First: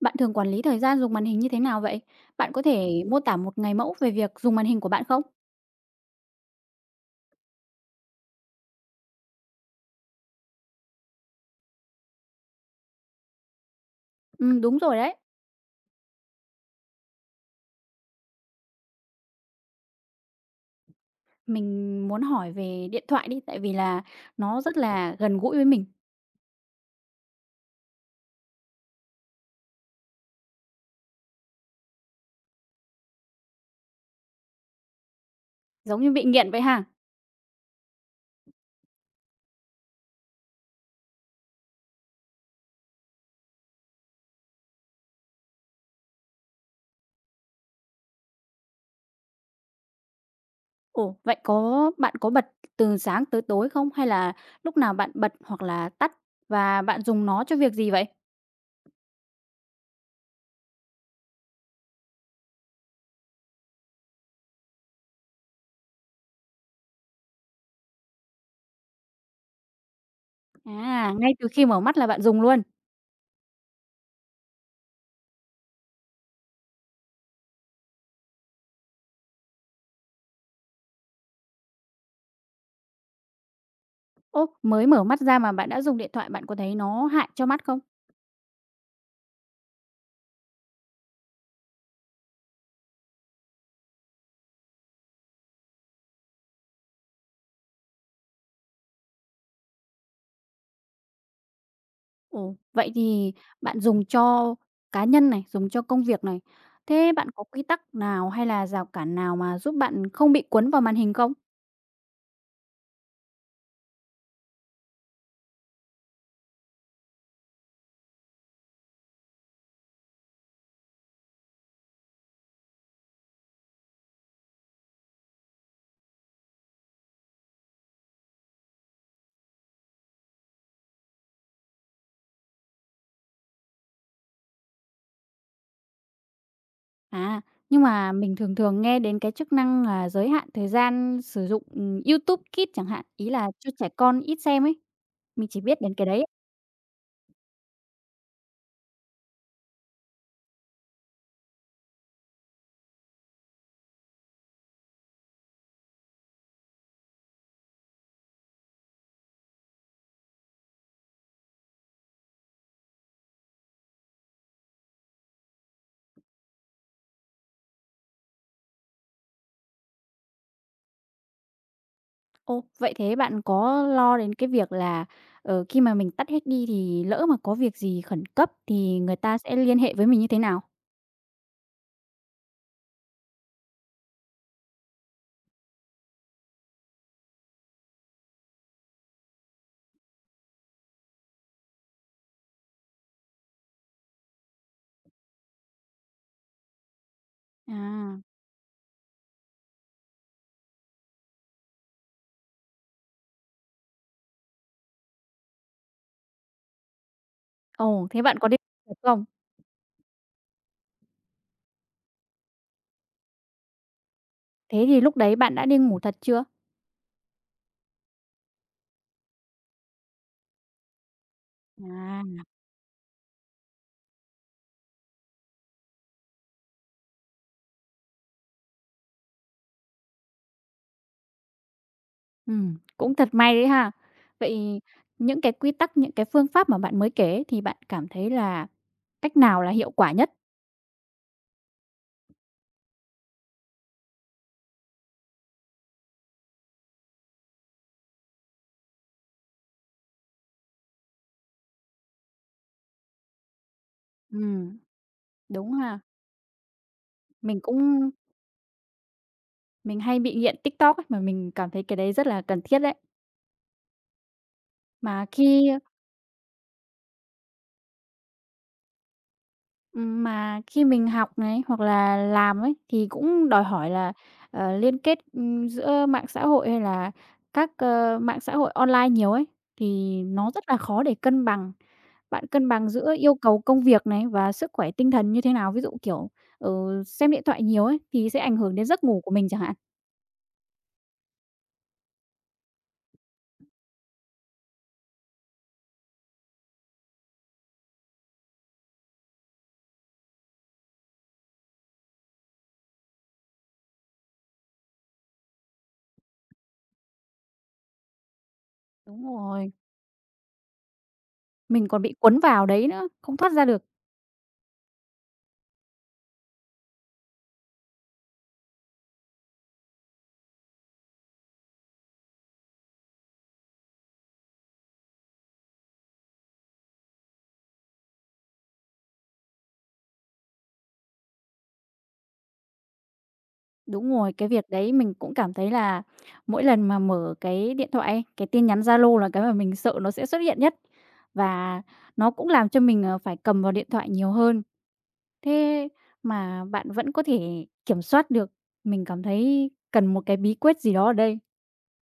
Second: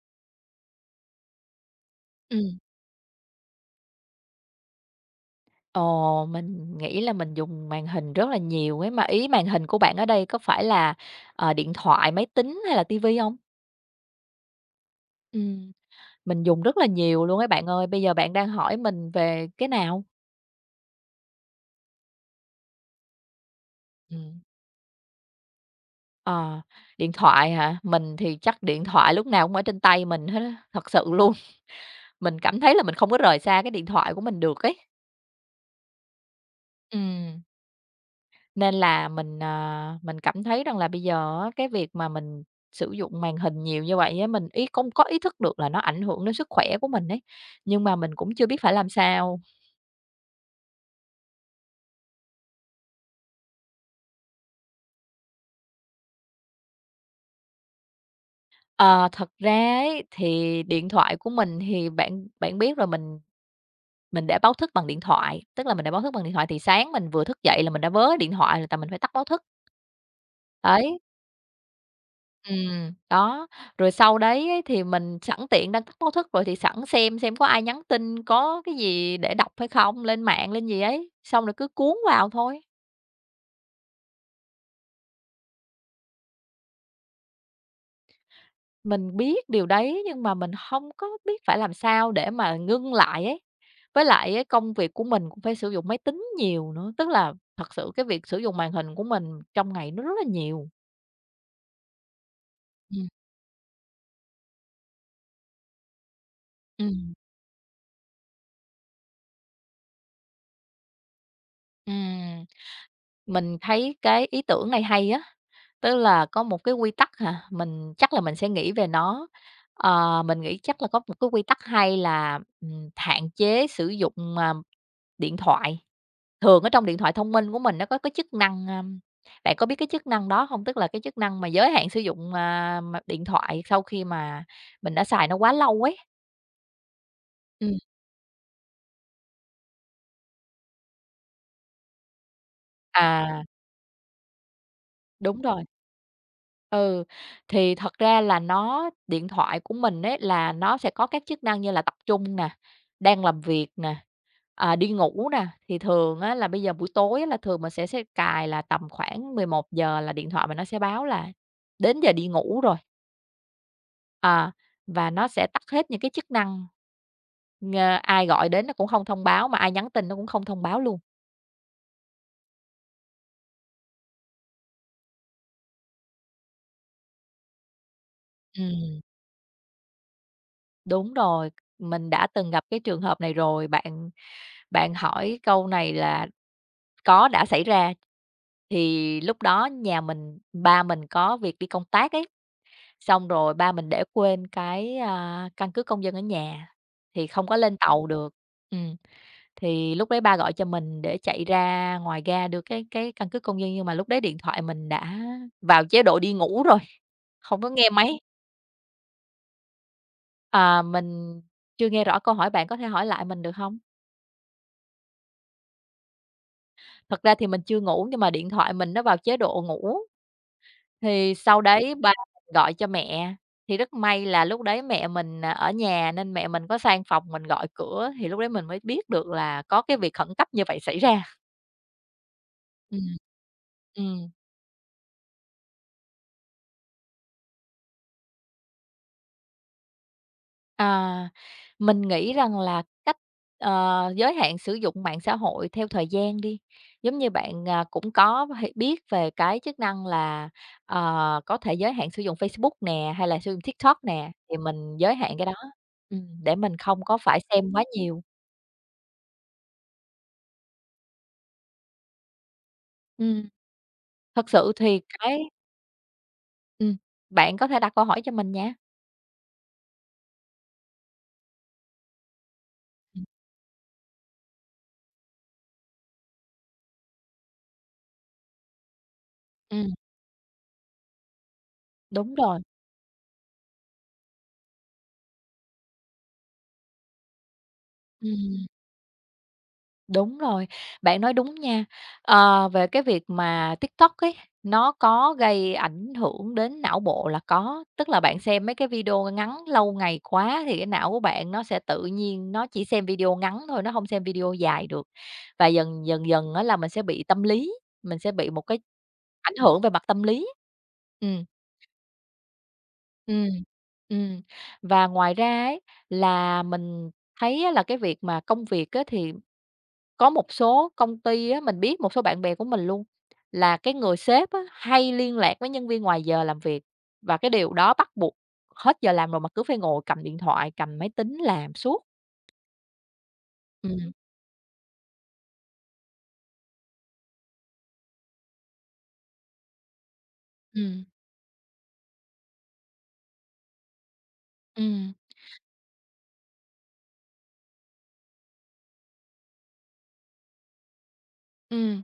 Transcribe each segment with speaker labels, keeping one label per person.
Speaker 1: Bạn thường quản lý thời gian dùng màn hình như thế nào vậy? Bạn
Speaker 2: Ừm.
Speaker 1: có thể mô tả một ngày mẫu về việc dùng màn hình của bạn không?
Speaker 2: Ồ, mình nghĩ là mình dùng màn hình rất là nhiều ấy, mà ý màn hình của bạn ở đây có phải là, điện thoại, máy tính hay là tivi không? Hông?
Speaker 1: Đúng rồi đấy.
Speaker 2: Mình dùng rất là nhiều luôn ấy bạn ơi. Bây giờ bạn đang hỏi mình về cái nào?
Speaker 1: Mình muốn hỏi về điện thoại đi, tại vì là
Speaker 2: Ừm.
Speaker 1: nó rất là gần gũi với mình,
Speaker 2: Ờ, Điện thoại hả? Mình thì chắc điện thoại lúc nào cũng ở trên tay mình hết á, thật sự luôn. Mình cảm thấy là mình không có rời xa cái điện thoại của mình được ấy.
Speaker 1: giống như bị nghiện vậy ha.
Speaker 2: Ừm. Nên là mình cảm thấy rằng là bây giờ á, cái việc mà mình sử dụng màn hình nhiều như vậy á, mình ý không có ý thức được là nó ảnh hưởng đến sức khỏe của mình ấy, nhưng mà mình cũng chưa biết phải làm sao.
Speaker 1: Ồ, vậy bạn có bật từ sáng tới tối không? Hay là lúc nào bạn bật hoặc là tắt và bạn dùng nó cho việc gì vậy?
Speaker 2: Ờ, Thật ra ấy, thì điện thoại của mình thì bạn bạn biết rồi, mình để báo thức bằng điện thoại, tức là mình để báo thức bằng điện thoại thì sáng mình vừa thức dậy là mình đã vớ điện thoại rồi tại mình phải tắt báo thức, đấy.
Speaker 1: À, ngay từ khi mở mắt là bạn dùng luôn.
Speaker 2: Đó, rồi sau đấy ấy thì mình sẵn tiện đang tắt báo thức rồi thì sẵn xem có ai nhắn tin, có cái gì để đọc hay không, lên mạng, lên gì ấy, xong rồi cứ cuốn vào thôi.
Speaker 1: Ô, mới mở mắt ra mà bạn đã dùng điện thoại, bạn có thấy nó hại cho mắt không?
Speaker 2: Mình biết điều đấy nhưng mà mình hông có biết phải làm sao để mà ngưng lại ấy. Với lại á công việc của mình cũng phải sử dụng máy tính nhiều nữa, tức là thật sự cái việc sử dụng màn hình của mình trong ngày nó rất là nhiều.
Speaker 1: Ồ, vậy
Speaker 2: Ừm,
Speaker 1: thì bạn dùng cho cá nhân này, dùng cho công việc này. Thế
Speaker 2: ừm,
Speaker 1: bạn có quy tắc nào hay là rào cản nào mà giúp bạn không bị cuốn vào màn hình không?
Speaker 2: ừm. Mình thấy cái ý tưởng này hay á. Tức là có một cái quy tắc hả? Mình chắc là mình sẽ nghĩ về nó. Mình nghĩ chắc là có một cái quy tắc hay là, hạn chế sử dụng, điện thoại. Thường ở trong điện thoại thông minh của mình nó có cái chức năng. Bạn có biết cái chức năng đó không? Tức là cái chức năng mà giới hạn sử dụng, mà điện thoại sau khi mà mình đã xài nó quá lâu ấy.
Speaker 1: À,
Speaker 2: Ừm.
Speaker 1: nhưng mà mình thường thường nghe đến cái chức năng là giới hạn thời gian sử dụng, YouTube Kids chẳng hạn, ý
Speaker 2: À,
Speaker 1: là cho trẻ con ít xem ấy,
Speaker 2: đúng
Speaker 1: mình chỉ
Speaker 2: rồi.
Speaker 1: biết đến cái đấy.
Speaker 2: Ừ, thì thật ra là nó điện thoại của mình ấy là nó sẽ có các chức năng như là tập trung nè, đang làm việc nè, đi ngủ nè, thì thường á là bây giờ buổi tối á là thường mình sẽ cài là tầm khoảng 11 giờ là điện thoại mình nó sẽ báo là đến giờ đi ngủ rồi. À, và nó sẽ tắt hết những cái chức năng, ờ, ai gọi đến nó cũng không thông báo, mà ai nhắn tin nó cũng không thông báo luôn.
Speaker 1: Ồ, vậy thế bạn có lo đến cái việc là, khi mà mình tắt hết đi thì lỡ mà có việc gì khẩn cấp thì
Speaker 2: Ừm.
Speaker 1: người ta sẽ liên hệ với mình như thế nào?
Speaker 2: Đúng rồi, mình đã từng gặp cái trường hợp này rồi bạn. Bạn hỏi câu này là có, đã xảy ra. Thì lúc đó nhà mình ba mình có việc đi công tác ấy, xong rồi ba mình để quên cái, căn cước công dân ở nhà, thì không có lên tàu
Speaker 1: À,
Speaker 2: được. Ừm, thì lúc đấy ba gọi cho mình để chạy ra ngoài ga đưa cái căn cước công dân, nhưng mà lúc đấy điện thoại mình đã vào chế độ đi ngủ rồi, không có nghe
Speaker 1: ồ,
Speaker 2: máy.
Speaker 1: thế bạn có đi không?
Speaker 2: À, mình chưa nghe rõ câu hỏi, bạn có thể hỏi lại mình được không?
Speaker 1: Thế thì lúc đấy bạn đã đi ngủ thật chưa?
Speaker 2: Thật ra thì mình chưa ngủ, nhưng mà điện thoại mình nó vào chế độ ngủ. Thì sau đấy ba
Speaker 1: À.
Speaker 2: mình gọi cho mẹ, thì rất may là lúc đấy mẹ mình, ở nhà nên mẹ mình có sang phòng mình gọi cửa, thì lúc đấy mình mới biết được là có cái việc khẩn cấp như vậy xảy ra. Ừm.
Speaker 1: Cũng thật may đấy ha.
Speaker 2: Ừm.
Speaker 1: Vậy những cái quy tắc, những cái phương pháp mà bạn mới kể ấy, thì bạn cảm thấy là cách nào là hiệu quả nhất?
Speaker 2: À, mình nghĩ rằng là cách, giới hạn sử dụng mạng xã hội theo thời gian đi. Giống như bạn, cũng có biết về cái chức năng là, có thể giới hạn sử dụng Facebook nè, hay là sử dụng TikTok nè, thì
Speaker 1: Ừm,
Speaker 2: mình giới hạn cái đó,
Speaker 1: đúng ha.
Speaker 2: để mình không có phải
Speaker 1: Mình
Speaker 2: xem quá
Speaker 1: cũng
Speaker 2: nhiều.
Speaker 1: mình hay bị nghiện TikTok ấy, mà mình cảm thấy cái đấy rất là cần thiết đấy.
Speaker 2: Ừm, thật sự thì
Speaker 1: Mà
Speaker 2: cái
Speaker 1: khi
Speaker 2: ừm, bạn có thể đặt câu hỏi cho mình nha.
Speaker 1: Mà khi mình học này, hoặc là làm ấy, thì
Speaker 2: Ừm,
Speaker 1: cũng đòi hỏi là, liên kết, giữa mạng xã hội hay là các, mạng xã hội online nhiều ấy, thì nó rất là khó để cân bằng.
Speaker 2: Đúng
Speaker 1: Bạn
Speaker 2: rồi,
Speaker 1: cân bằng giữa yêu cầu công việc này và sức khỏe tinh thần như thế nào? Ví dụ, kiểu, xem điện thoại nhiều ấy, thì sẽ ảnh
Speaker 2: ừm.
Speaker 1: hưởng đến giấc ngủ của mình chẳng hạn.
Speaker 2: Đúng rồi, bạn nói đúng nha. Về cái việc mà TikTok ấy, nó có gây ảnh hưởng đến não bộ là có. Tức là bạn xem mấy cái video ngắn lâu ngày quá thì cái não của bạn nó sẽ tự nhiên nó chỉ xem video ngắn thôi, nó không xem video dài được. Và dần dần dần á là mình sẽ bị tâm lý, mình sẽ bị một cái
Speaker 1: Đúng
Speaker 2: ảnh
Speaker 1: rồi,
Speaker 2: hưởng về mặt tâm lý. Ừm,
Speaker 1: mình còn bị cuốn vào đấy nữa, không
Speaker 2: ừm,
Speaker 1: thoát ra được.
Speaker 2: ừm. Và ngoài ra ấy, là mình thấy á là cái việc mà công việc á thì có một số công ty á, mình biết một số bạn bè của mình luôn, là cái người sếp á, hay liên lạc với nhân viên ngoài giờ làm việc, và cái điều đó bắt buộc hết giờ làm rồi mà cứ phải ngồi cầm điện thoại, cầm máy tính làm suốt.
Speaker 1: Đúng
Speaker 2: Ừm,
Speaker 1: rồi, cái việc đấy mình cũng cảm thấy là mỗi lần mà mở cái điện thoại ấy, cái tin nhắn Zalo là cái mà mình sợ nó sẽ xuất hiện nhất.
Speaker 2: ừm,
Speaker 1: Và nó cũng làm cho mình, phải cầm vào điện thoại nhiều hơn.
Speaker 2: ừm.
Speaker 1: Thế mà bạn vẫn có thể kiểm soát được, mình cảm thấy cần một cái bí quyết gì đó ở đây.
Speaker 2: Ừ,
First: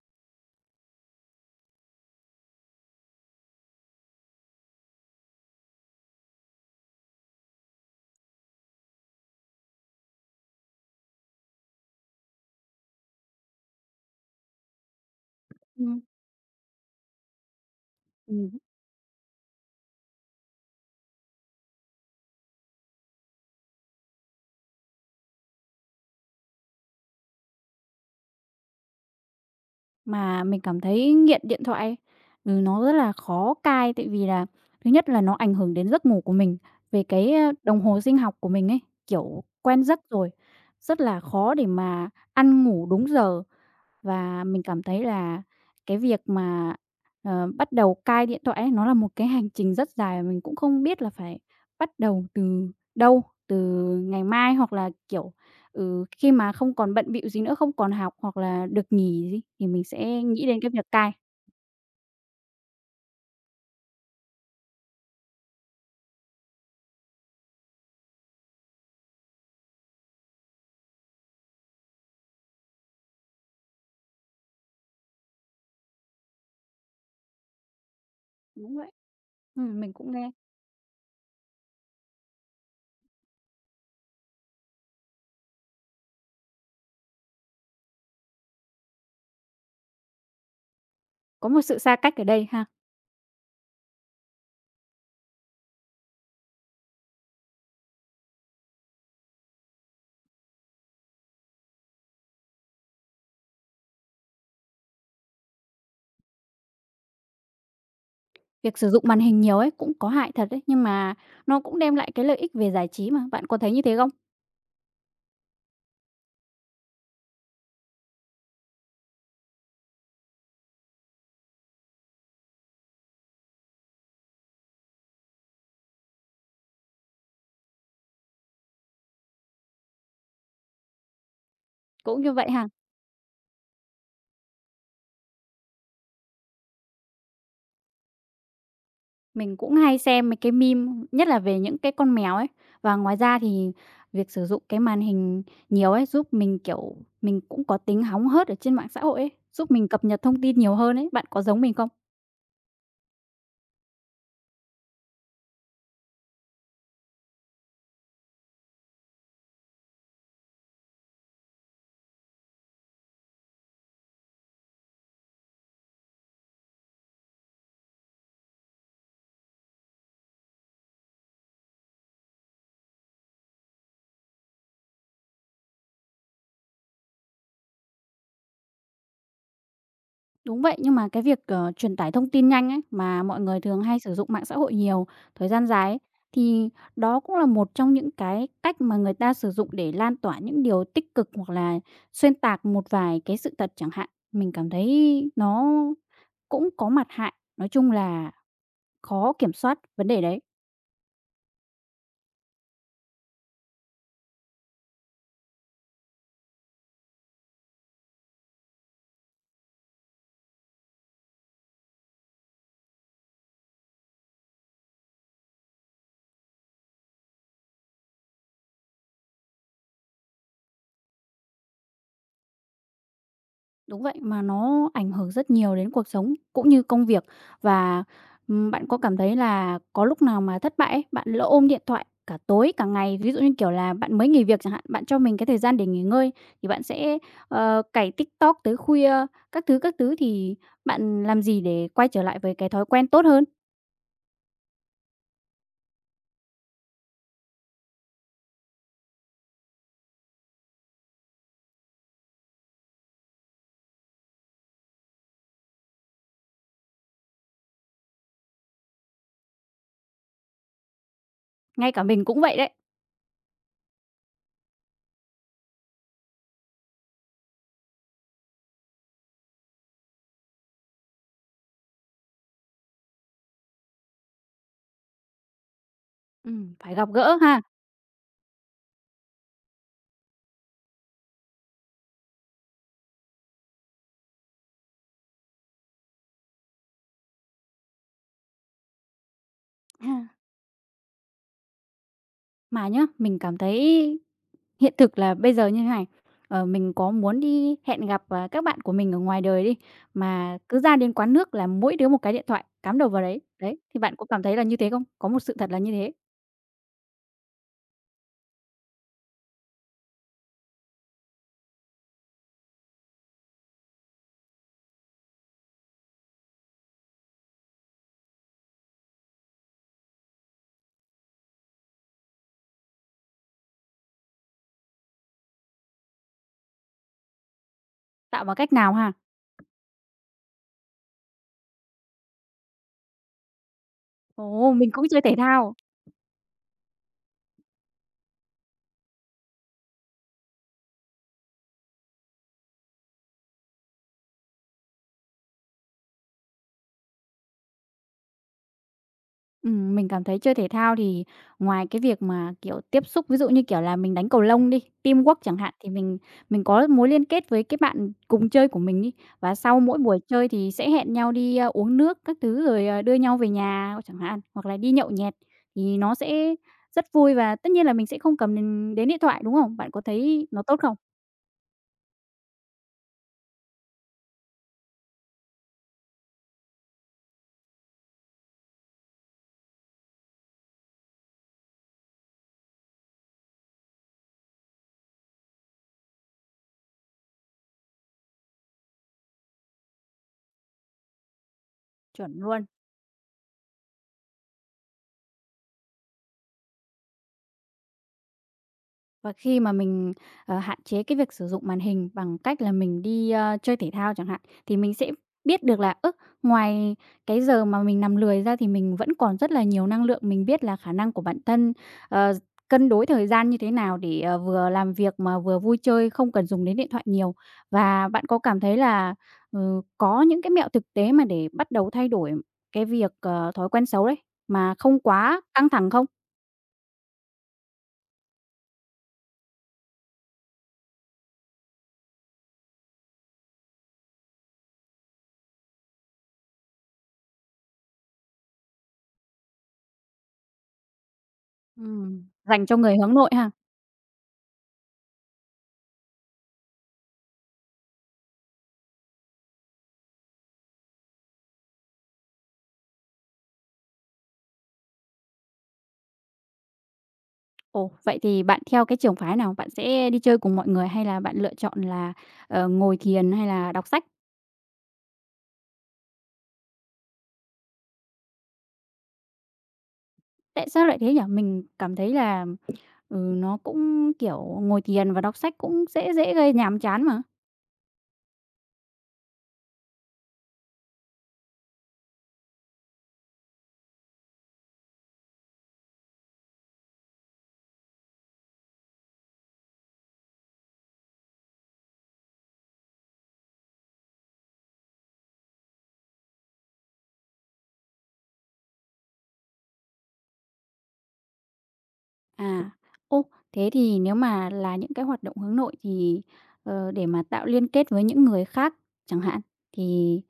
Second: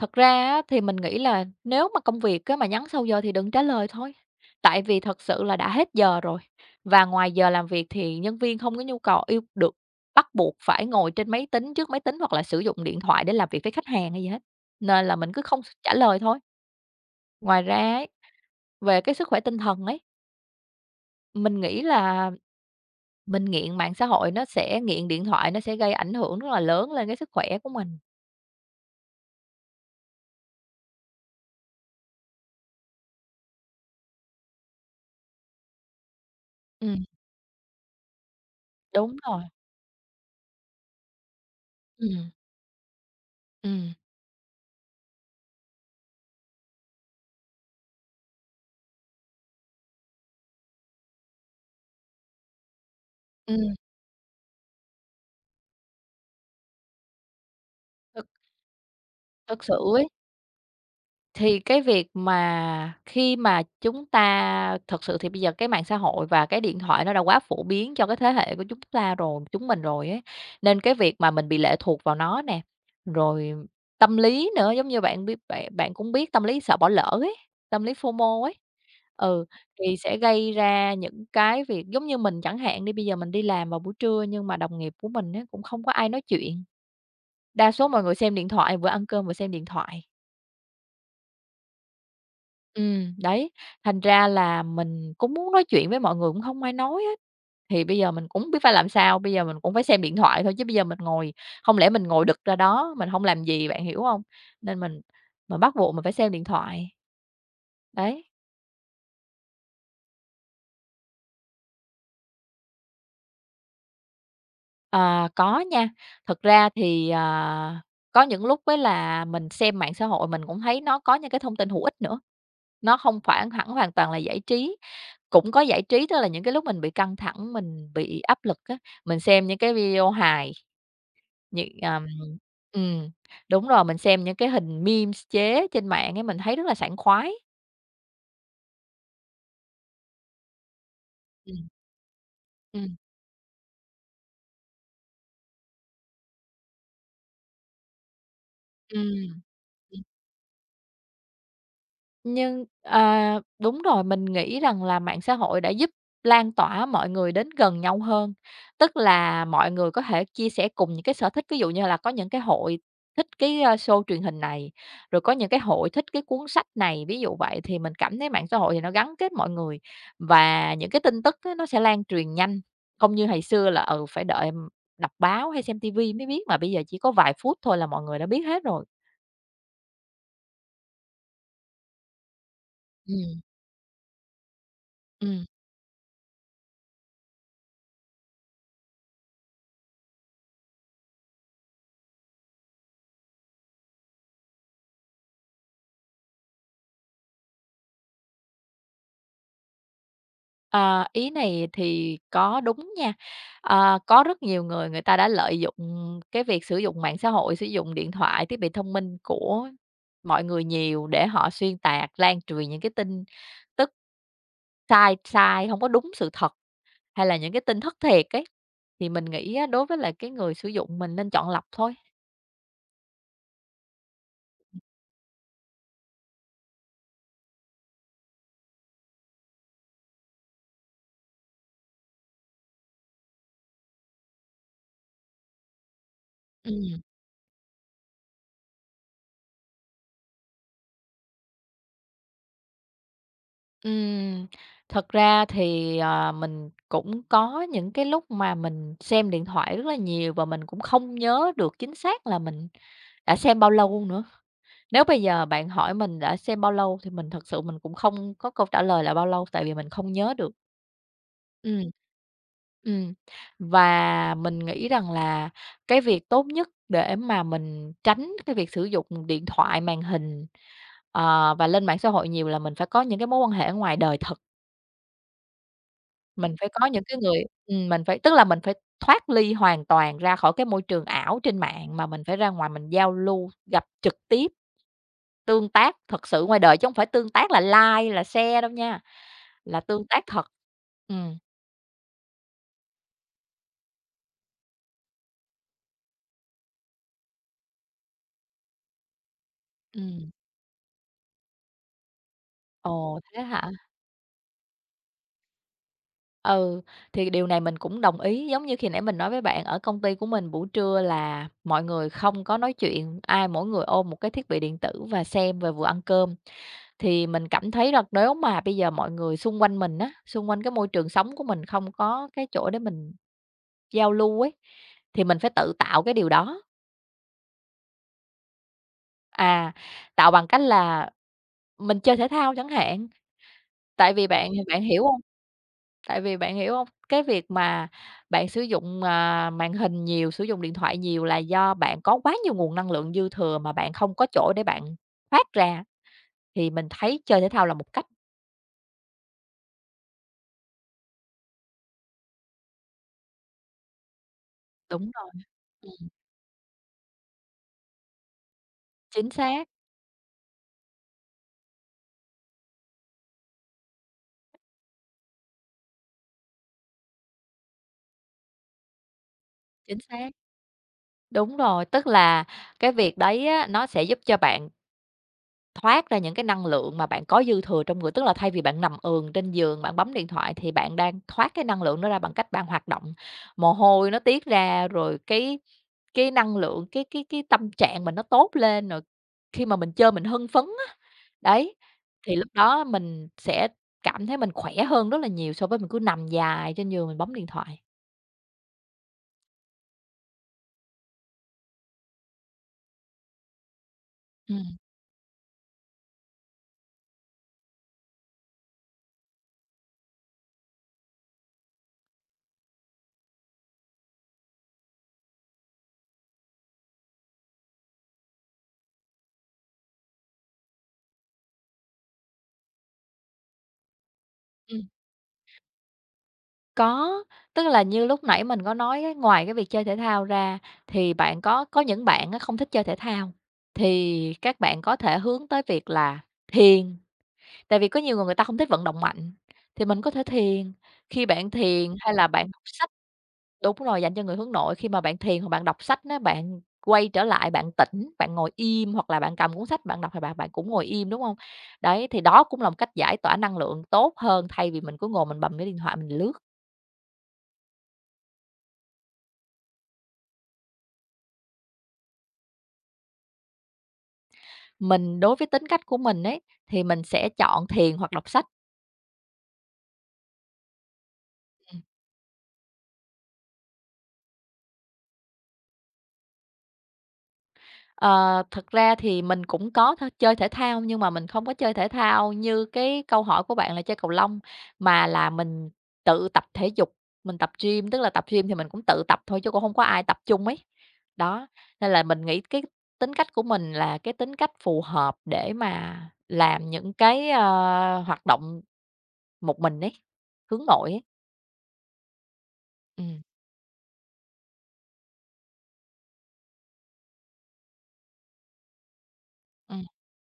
Speaker 2: thật ra á thì mình nghĩ là nếu mà công việc á mà nhắn sau giờ thì đừng trả lời thôi, tại vì thật sự là đã hết giờ rồi. Và ngoài giờ làm việc thì nhân viên không có nhu cầu yêu được bắt buộc phải ngồi trên máy tính, trước máy tính hoặc là sử dụng điện thoại để làm việc với khách hàng hay gì hết, nên là mình cứ không trả
Speaker 1: Ừm.
Speaker 2: lời thôi. Ngoài ra ấy, về cái sức khỏe tinh thần ấy, mình nghĩ là mình nghiện mạng xã hội nó sẽ nghiện điện thoại, nó sẽ gây ảnh hưởng rất là lớn lên cái sức khỏe của mình.
Speaker 1: Mà mình cảm thấy nghiện điện thoại, ấy, nó rất là khó cai, tại vì là thứ nhất là nó ảnh hưởng đến giấc ngủ của mình,
Speaker 2: Ừ,
Speaker 1: về cái, đồng hồ sinh học của mình ấy,
Speaker 2: đúng rồi.
Speaker 1: kiểu, quen giấc rồi, rất là khó để
Speaker 2: Ừ,
Speaker 1: mà ăn ngủ đúng giờ.
Speaker 2: ừ,
Speaker 1: Và mình cảm thấy là cái việc mà, bắt đầu cai điện thoại ấy, nó là một cái hành trình rất dài mình cũng không biết là phải bắt đầu từ đâu, từ
Speaker 2: ừm.
Speaker 1: ngày mai hoặc là, kiểu, khi mà không còn bận bịu gì nữa, không còn học hoặc là được nghỉ gì
Speaker 2: Thực
Speaker 1: thì
Speaker 2: sự
Speaker 1: mình
Speaker 2: ấy,
Speaker 1: sẽ nghĩ đến cái việc cai.
Speaker 2: thì cái việc mà khi mà chúng ta thực sự thì bây giờ cái mạng xã hội và cái điện thoại nó đã quá phổ biến cho cái thế hệ của chúng ta rồi chúng mình rồi ấy, nên cái việc mà mình bị lệ thuộc vào nó nè, rồi tâm lý nữa, giống như bạn biết bạn bạn cũng biết tâm lý sợ bỏ lỡ ấy, tâm lý FOMO ấy.
Speaker 1: Đúng vậy.
Speaker 2: Ừ,
Speaker 1: Mình
Speaker 2: thì
Speaker 1: cũng
Speaker 2: sẽ
Speaker 1: nghe
Speaker 2: gây ra những cái việc giống như mình chẳng hạn đi, bây giờ mình đi làm vào buổi trưa nhưng mà đồng nghiệp của mình á, cũng không có ai nói chuyện, đa số mọi người xem điện thoại, vừa ăn cơm vừa xem điện thoại.
Speaker 1: có một sự xa cách ở đây ha.
Speaker 2: Đấy, thành ra là mình cũng muốn nói chuyện với mọi người cũng không ai nói hết. Thì bây giờ mình cũng biết phải làm sao, bây giờ mình cũng phải xem điện thoại thôi chứ bây giờ mình ngồi không lẽ mình ngồi đực ra đó, mình không làm gì, bạn hiểu không? Nên mình bắt buộc mình phải xem điện thoại. Đấy,
Speaker 1: Việc sử dụng màn hình nhiều ấy cũng có hại thật đấy, nhưng mà nó cũng đem lại cái lợi ích về giải trí mà, bạn có thấy như thế không?
Speaker 2: ờ, có nha, thực ra thì, có những lúc với là mình xem mạng xã hội mình cũng thấy nó có những cái thông tin hữu ích nữa. Nó không phản hẳn hoàn toàn là giải trí, cũng có giải trí, tức là những cái lúc mình bị căng thẳng, mình bị áp lực á, mình xem những cái video hài, những, ờm
Speaker 1: Cũng như vậy ha?
Speaker 2: ừm, đúng rồi, mình xem những cái hình memes chế trên mạng ấy, mình thấy rất là sảng khoái.
Speaker 1: Mình cũng hay xem mấy cái meme, nhất là về
Speaker 2: Ừm,
Speaker 1: những cái con mèo ấy.
Speaker 2: ừm,
Speaker 1: Và ngoài ra thì việc sử dụng cái màn hình nhiều ấy, giúp mình, kiểu, mình cũng có tính hóng hớt ở trên mạng xã hội
Speaker 2: ừm.
Speaker 1: ấy, giúp mình cập nhật thông tin nhiều hơn ấy. Bạn có giống mình không?
Speaker 2: Nhưng đúng rồi, mình nghĩ rằng là mạng xã hội đã giúp lan tỏa mọi người đến gần nhau hơn. Tức là mọi người có thể chia sẻ cùng những cái sở thích, ví dụ như là có những cái hội thích cái, show truyền hình này, rồi có những cái hội thích cái cuốn sách này, ví dụ vậy. Thì mình cảm thấy mạng xã hội thì nó gắn kết mọi người và những cái tin tức á nó sẽ lan truyền nhanh, không như hồi xưa là, phải đợi, đọc báo hay xem tivi mới biết, mà bây giờ chỉ có vài phút thôi là mọi người đã biết hết rồi.
Speaker 1: Đúng vậy, nhưng mà cái việc, truyền tải thông tin nhanh ấy, mà
Speaker 2: Ừm,
Speaker 1: mọi người thường hay sử dụng mạng xã hội nhiều,
Speaker 2: ừm.
Speaker 1: thời gian dài ấy, thì đó cũng là một trong những cái cách mà người ta sử dụng để lan tỏa những điều tích cực hoặc là xuyên tạc một vài cái sự thật chẳng hạn. Mình cảm thấy nó cũng có mặt hại, nói chung là khó kiểm soát vấn đề đấy.
Speaker 2: Ờ, ý này thì có đúng nha. Có rất nhiều người người ta đã lợi dụng cái việc sử dụng mạng xã hội, sử dụng điện thoại, thiết bị thông minh của mọi người nhiều để họ xuyên tạc, lan truyền những cái tin tức sai sai, không có đúng sự thật, hay là những cái tin thất thiệt ấy. Thì mình nghĩ á, đối với lại cái người sử dụng mình nên chọn lọc thôi.
Speaker 1: Đúng vậy, mà nó ảnh hưởng rất nhiều đến cuộc sống cũng như công việc. Và, bạn có cảm thấy là có lúc nào mà thất bại ấy, bạn lỡ ôm điện thoại cả tối, cả ngày, ví dụ như, kiểu là, bạn mới nghỉ việc chẳng hạn, bạn cho mình cái thời gian để nghỉ ngơi thì bạn
Speaker 2: Ừm.
Speaker 1: sẽ, cày TikTok tới khuya các thứ, thì bạn làm gì để quay trở lại với cái thói quen tốt hơn?
Speaker 2: Ừm, thật ra thì, mình cũng có những cái lúc mà mình xem điện thoại rất là nhiều và mình cũng không nhớ được chính xác là mình đã xem bao lâu nữa. Nếu bây giờ bạn hỏi mình đã xem bao lâu thì mình thật sự mình cũng không có câu trả lời là bao lâu, tại vì mình không nhớ được. Ừm.
Speaker 1: Ngay cả mình cũng vậy đấy.
Speaker 2: Ừm, và mình nghĩ rằng là cái việc tốt nhất để mà mình tránh cái việc sử dụng điện thoại, màn hình, và lên mạng xã hội nhiều là mình phải có những cái mối quan hệ ở ngoài đời thật. Mình phải có
Speaker 1: Phải
Speaker 2: những
Speaker 1: gặp
Speaker 2: cái
Speaker 1: gỡ
Speaker 2: người
Speaker 1: ha.
Speaker 2: mình phải tức là mình phải thoát ly hoàn toàn ra khỏi cái môi trường ảo trên mạng, mà mình phải ra ngoài mình giao lưu, gặp trực tiếp, tương tác thật sự ngoài đời, chứ không phải tương tác là like, là share đâu nha, là tương tác thật. Ừm,
Speaker 1: Mà nhá, mình cảm thấy hiện thực là bây giờ như thế này, mình có muốn đi hẹn gặp, à, các bạn của mình ở ngoài đời đi,
Speaker 2: ừm.
Speaker 1: mà cứ ra đến quán nước là mỗi đứa một cái điện thoại, cắm đầu
Speaker 2: Ồ,
Speaker 1: vào đấy.
Speaker 2: thế hả?
Speaker 1: Đấy, thì bạn có cảm thấy là như thế không? Có một sự thật là như thế.
Speaker 2: Ừ, thì điều này mình cũng đồng ý, giống như khi nãy mình nói với bạn ở công ty của mình buổi trưa là mọi người không có nói chuyện, ai mỗi người ôm một cái thiết bị điện tử và xem và vừa ăn cơm. Thì mình cảm thấy là nếu mà bây giờ mọi người xung quanh mình á, xung quanh cái môi trường sống của mình không có cái chỗ để mình giao lưu ấy, thì mình phải tự tạo cái điều đó.
Speaker 1: Tạo bằng cách nào ha?
Speaker 2: À, tạo bằng cách là mình chơi thể thao chẳng hạn, tại vì bạn
Speaker 1: Ồ,
Speaker 2: bạn
Speaker 1: mình
Speaker 2: hiểu
Speaker 1: cũng
Speaker 2: không?
Speaker 1: chơi thể thao.
Speaker 2: Tại vì bạn hiểu không? Cái việc mà bạn sử dụng, màn hình nhiều, sử dụng điện thoại nhiều là do bạn có quá nhiều nguồn năng lượng dư thừa mà bạn không có chỗ để bạn phát ra, thì mình thấy chơi thể thao là một cách.
Speaker 1: Mình cảm thấy chơi thể thao thì ngoài cái việc mà, kiểu, tiếp xúc, ví dụ như, kiểu là, mình đánh cầu lông đi,
Speaker 2: Đúng rồi,
Speaker 1: teamwork chẳng hạn, thì
Speaker 2: ừm,
Speaker 1: mình có mối liên kết với cái bạn cùng chơi của mình đi.
Speaker 2: chính
Speaker 1: Và
Speaker 2: xác,
Speaker 1: sau mỗi buổi chơi thì sẽ hẹn nhau đi, uống nước các thứ rồi, đưa nhau về nhà chẳng hạn, hoặc là đi nhậu nhẹt thì nó sẽ rất vui và tất nhiên là mình sẽ không cầm đến đến điện thoại, đúng không? Bạn
Speaker 2: chính
Speaker 1: có
Speaker 2: xác.
Speaker 1: thấy nó tốt không?
Speaker 2: Đúng rồi, tức là cái việc đấy á, nó sẽ giúp cho bạn thoát ra những cái năng lượng mà bạn có dư thừa trong người. Tức là thay vì bạn nằm ườn trên giường, bạn bấm điện thoại thì bạn đang thoát cái năng lượng đó ra bằng cách bạn hoạt động. Mồ hôi nó tiết ra, rồi cái năng lượng, cái tâm trạng mình nó tốt lên, rồi khi mà mình chơi mình hưng phấn á, đấy, thì
Speaker 1: Chuẩn
Speaker 2: lúc
Speaker 1: luôn.
Speaker 2: đó mình sẽ cảm thấy mình khỏe hơn rất là nhiều so với mình cứ nằm dài trên giường mình bấm điện thoại.
Speaker 1: Và khi mà mình, hạn chế cái việc sử dụng màn hình bằng cách là mình đi, chơi thể thao chẳng hạn,
Speaker 2: Ừm,
Speaker 1: thì mình sẽ biết được là, ngoài cái giờ mà mình nằm lười ra thì mình vẫn còn rất là nhiều năng lượng. Mình biết là khả năng của bản thân, ờ, cân đối thời gian như thế nào để, vừa làm việc mà vừa vui chơi, không cần dùng đến điện thoại nhiều. Và bạn có cảm thấy là, có những cái mẹo thực tế mà để bắt đầu thay đổi cái việc, thói quen xấu đấy, mà
Speaker 2: ừm.
Speaker 1: không quá căng thẳng không?
Speaker 2: Có, tức là như lúc nãy mình có nói á, ngoài cái việc chơi thể thao ra thì bạn có những bạn á không thích chơi thể thao, thì các bạn có thể hướng tới việc là thiền, tại vì có nhiều người người ta không thích vận động mạnh, thì mình có thể thiền. Khi bạn thiền hay là bạn đọc
Speaker 1: Dành cho
Speaker 2: sách
Speaker 1: người hướng nội ha.
Speaker 2: đúng rồi, dành cho người hướng nội, khi mà bạn thiền hoặc bạn đọc sách á, bạn quay trở lại, bạn tĩnh, bạn ngồi im hoặc là bạn cầm cuốn sách bạn đọc thì bạn bạn cũng ngồi im, đúng không? Đấy, thì đó cũng là một cách giải tỏa năng lượng tốt hơn thay vì mình cứ ngồi mình bầm cái điện thoại mình lướt.
Speaker 1: Ồ, vậy thì bạn theo cái trường phái nào? Bạn sẽ đi chơi cùng mọi người hay là bạn lựa chọn là, ngồi thiền hay là đọc sách?
Speaker 2: Mình đối với tính cách của mình ấy, thì mình sẽ chọn thiền hoặc đọc sách.
Speaker 1: Tại sao lại thế nhỉ? Mình
Speaker 2: Ừm,
Speaker 1: cảm thấy là, nó cũng, kiểu, ngồi thiền và đọc sách cũng dễ dễ gây nhàm chán mà.
Speaker 2: ờ, thực ra thì mình cũng có th chơi thể thao, nhưng mà mình không có chơi thể thao như cái câu hỏi của bạn là chơi cầu lông, mà là mình tự tập thể dục, mình tập gym, tức là tập gym thì mình cũng tự tập thôi chứ cũng không có ai tập chung ấy. Đó, nên là mình nghĩ cái tính cách của mình là cái tính cách phù hợp để mà làm những cái, hoạt động một mình ấy, hướng nội ấy.
Speaker 1: À,
Speaker 2: Ừm,
Speaker 1: ô, thế thì nếu mà là những cái hoạt động hướng nội thì, để mà tạo liên kết với những người khác chẳng hạn, thì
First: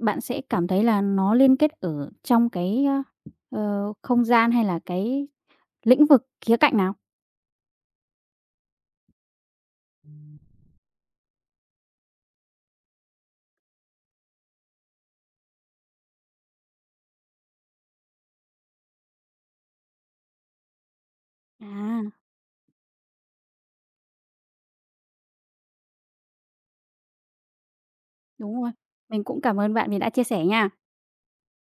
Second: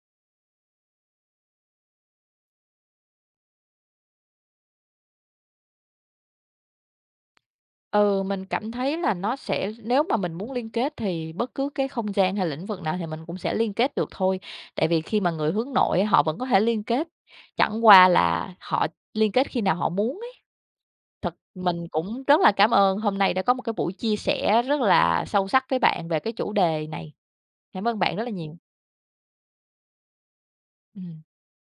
Speaker 1: bạn sẽ cảm thấy là nó liên kết ở trong cái, không gian hay là cái lĩnh vực khía cạnh nào?
Speaker 2: Ừ, mình cảm thấy là nó sẽ nếu mà mình muốn liên kết thì bất cứ cái không gian hay lĩnh vực nào thì mình cũng sẽ liên kết được thôi. Tại vì khi mà người hướng nội á, họ vẫn có thể liên kết, chẳng qua là họ liên kết khi nào họ muốn ấy. Thật
Speaker 1: À.
Speaker 2: mình cũng rất là cảm ơn hôm nay đã có một cái buổi chia sẻ rất là sâu sắc với bạn về cái chủ đề này. Cảm ơn bạn rất là nhiều.
Speaker 1: Đúng rồi. Mình cũng cảm ơn bạn vì đã chia sẻ nha.
Speaker 2: Ừ.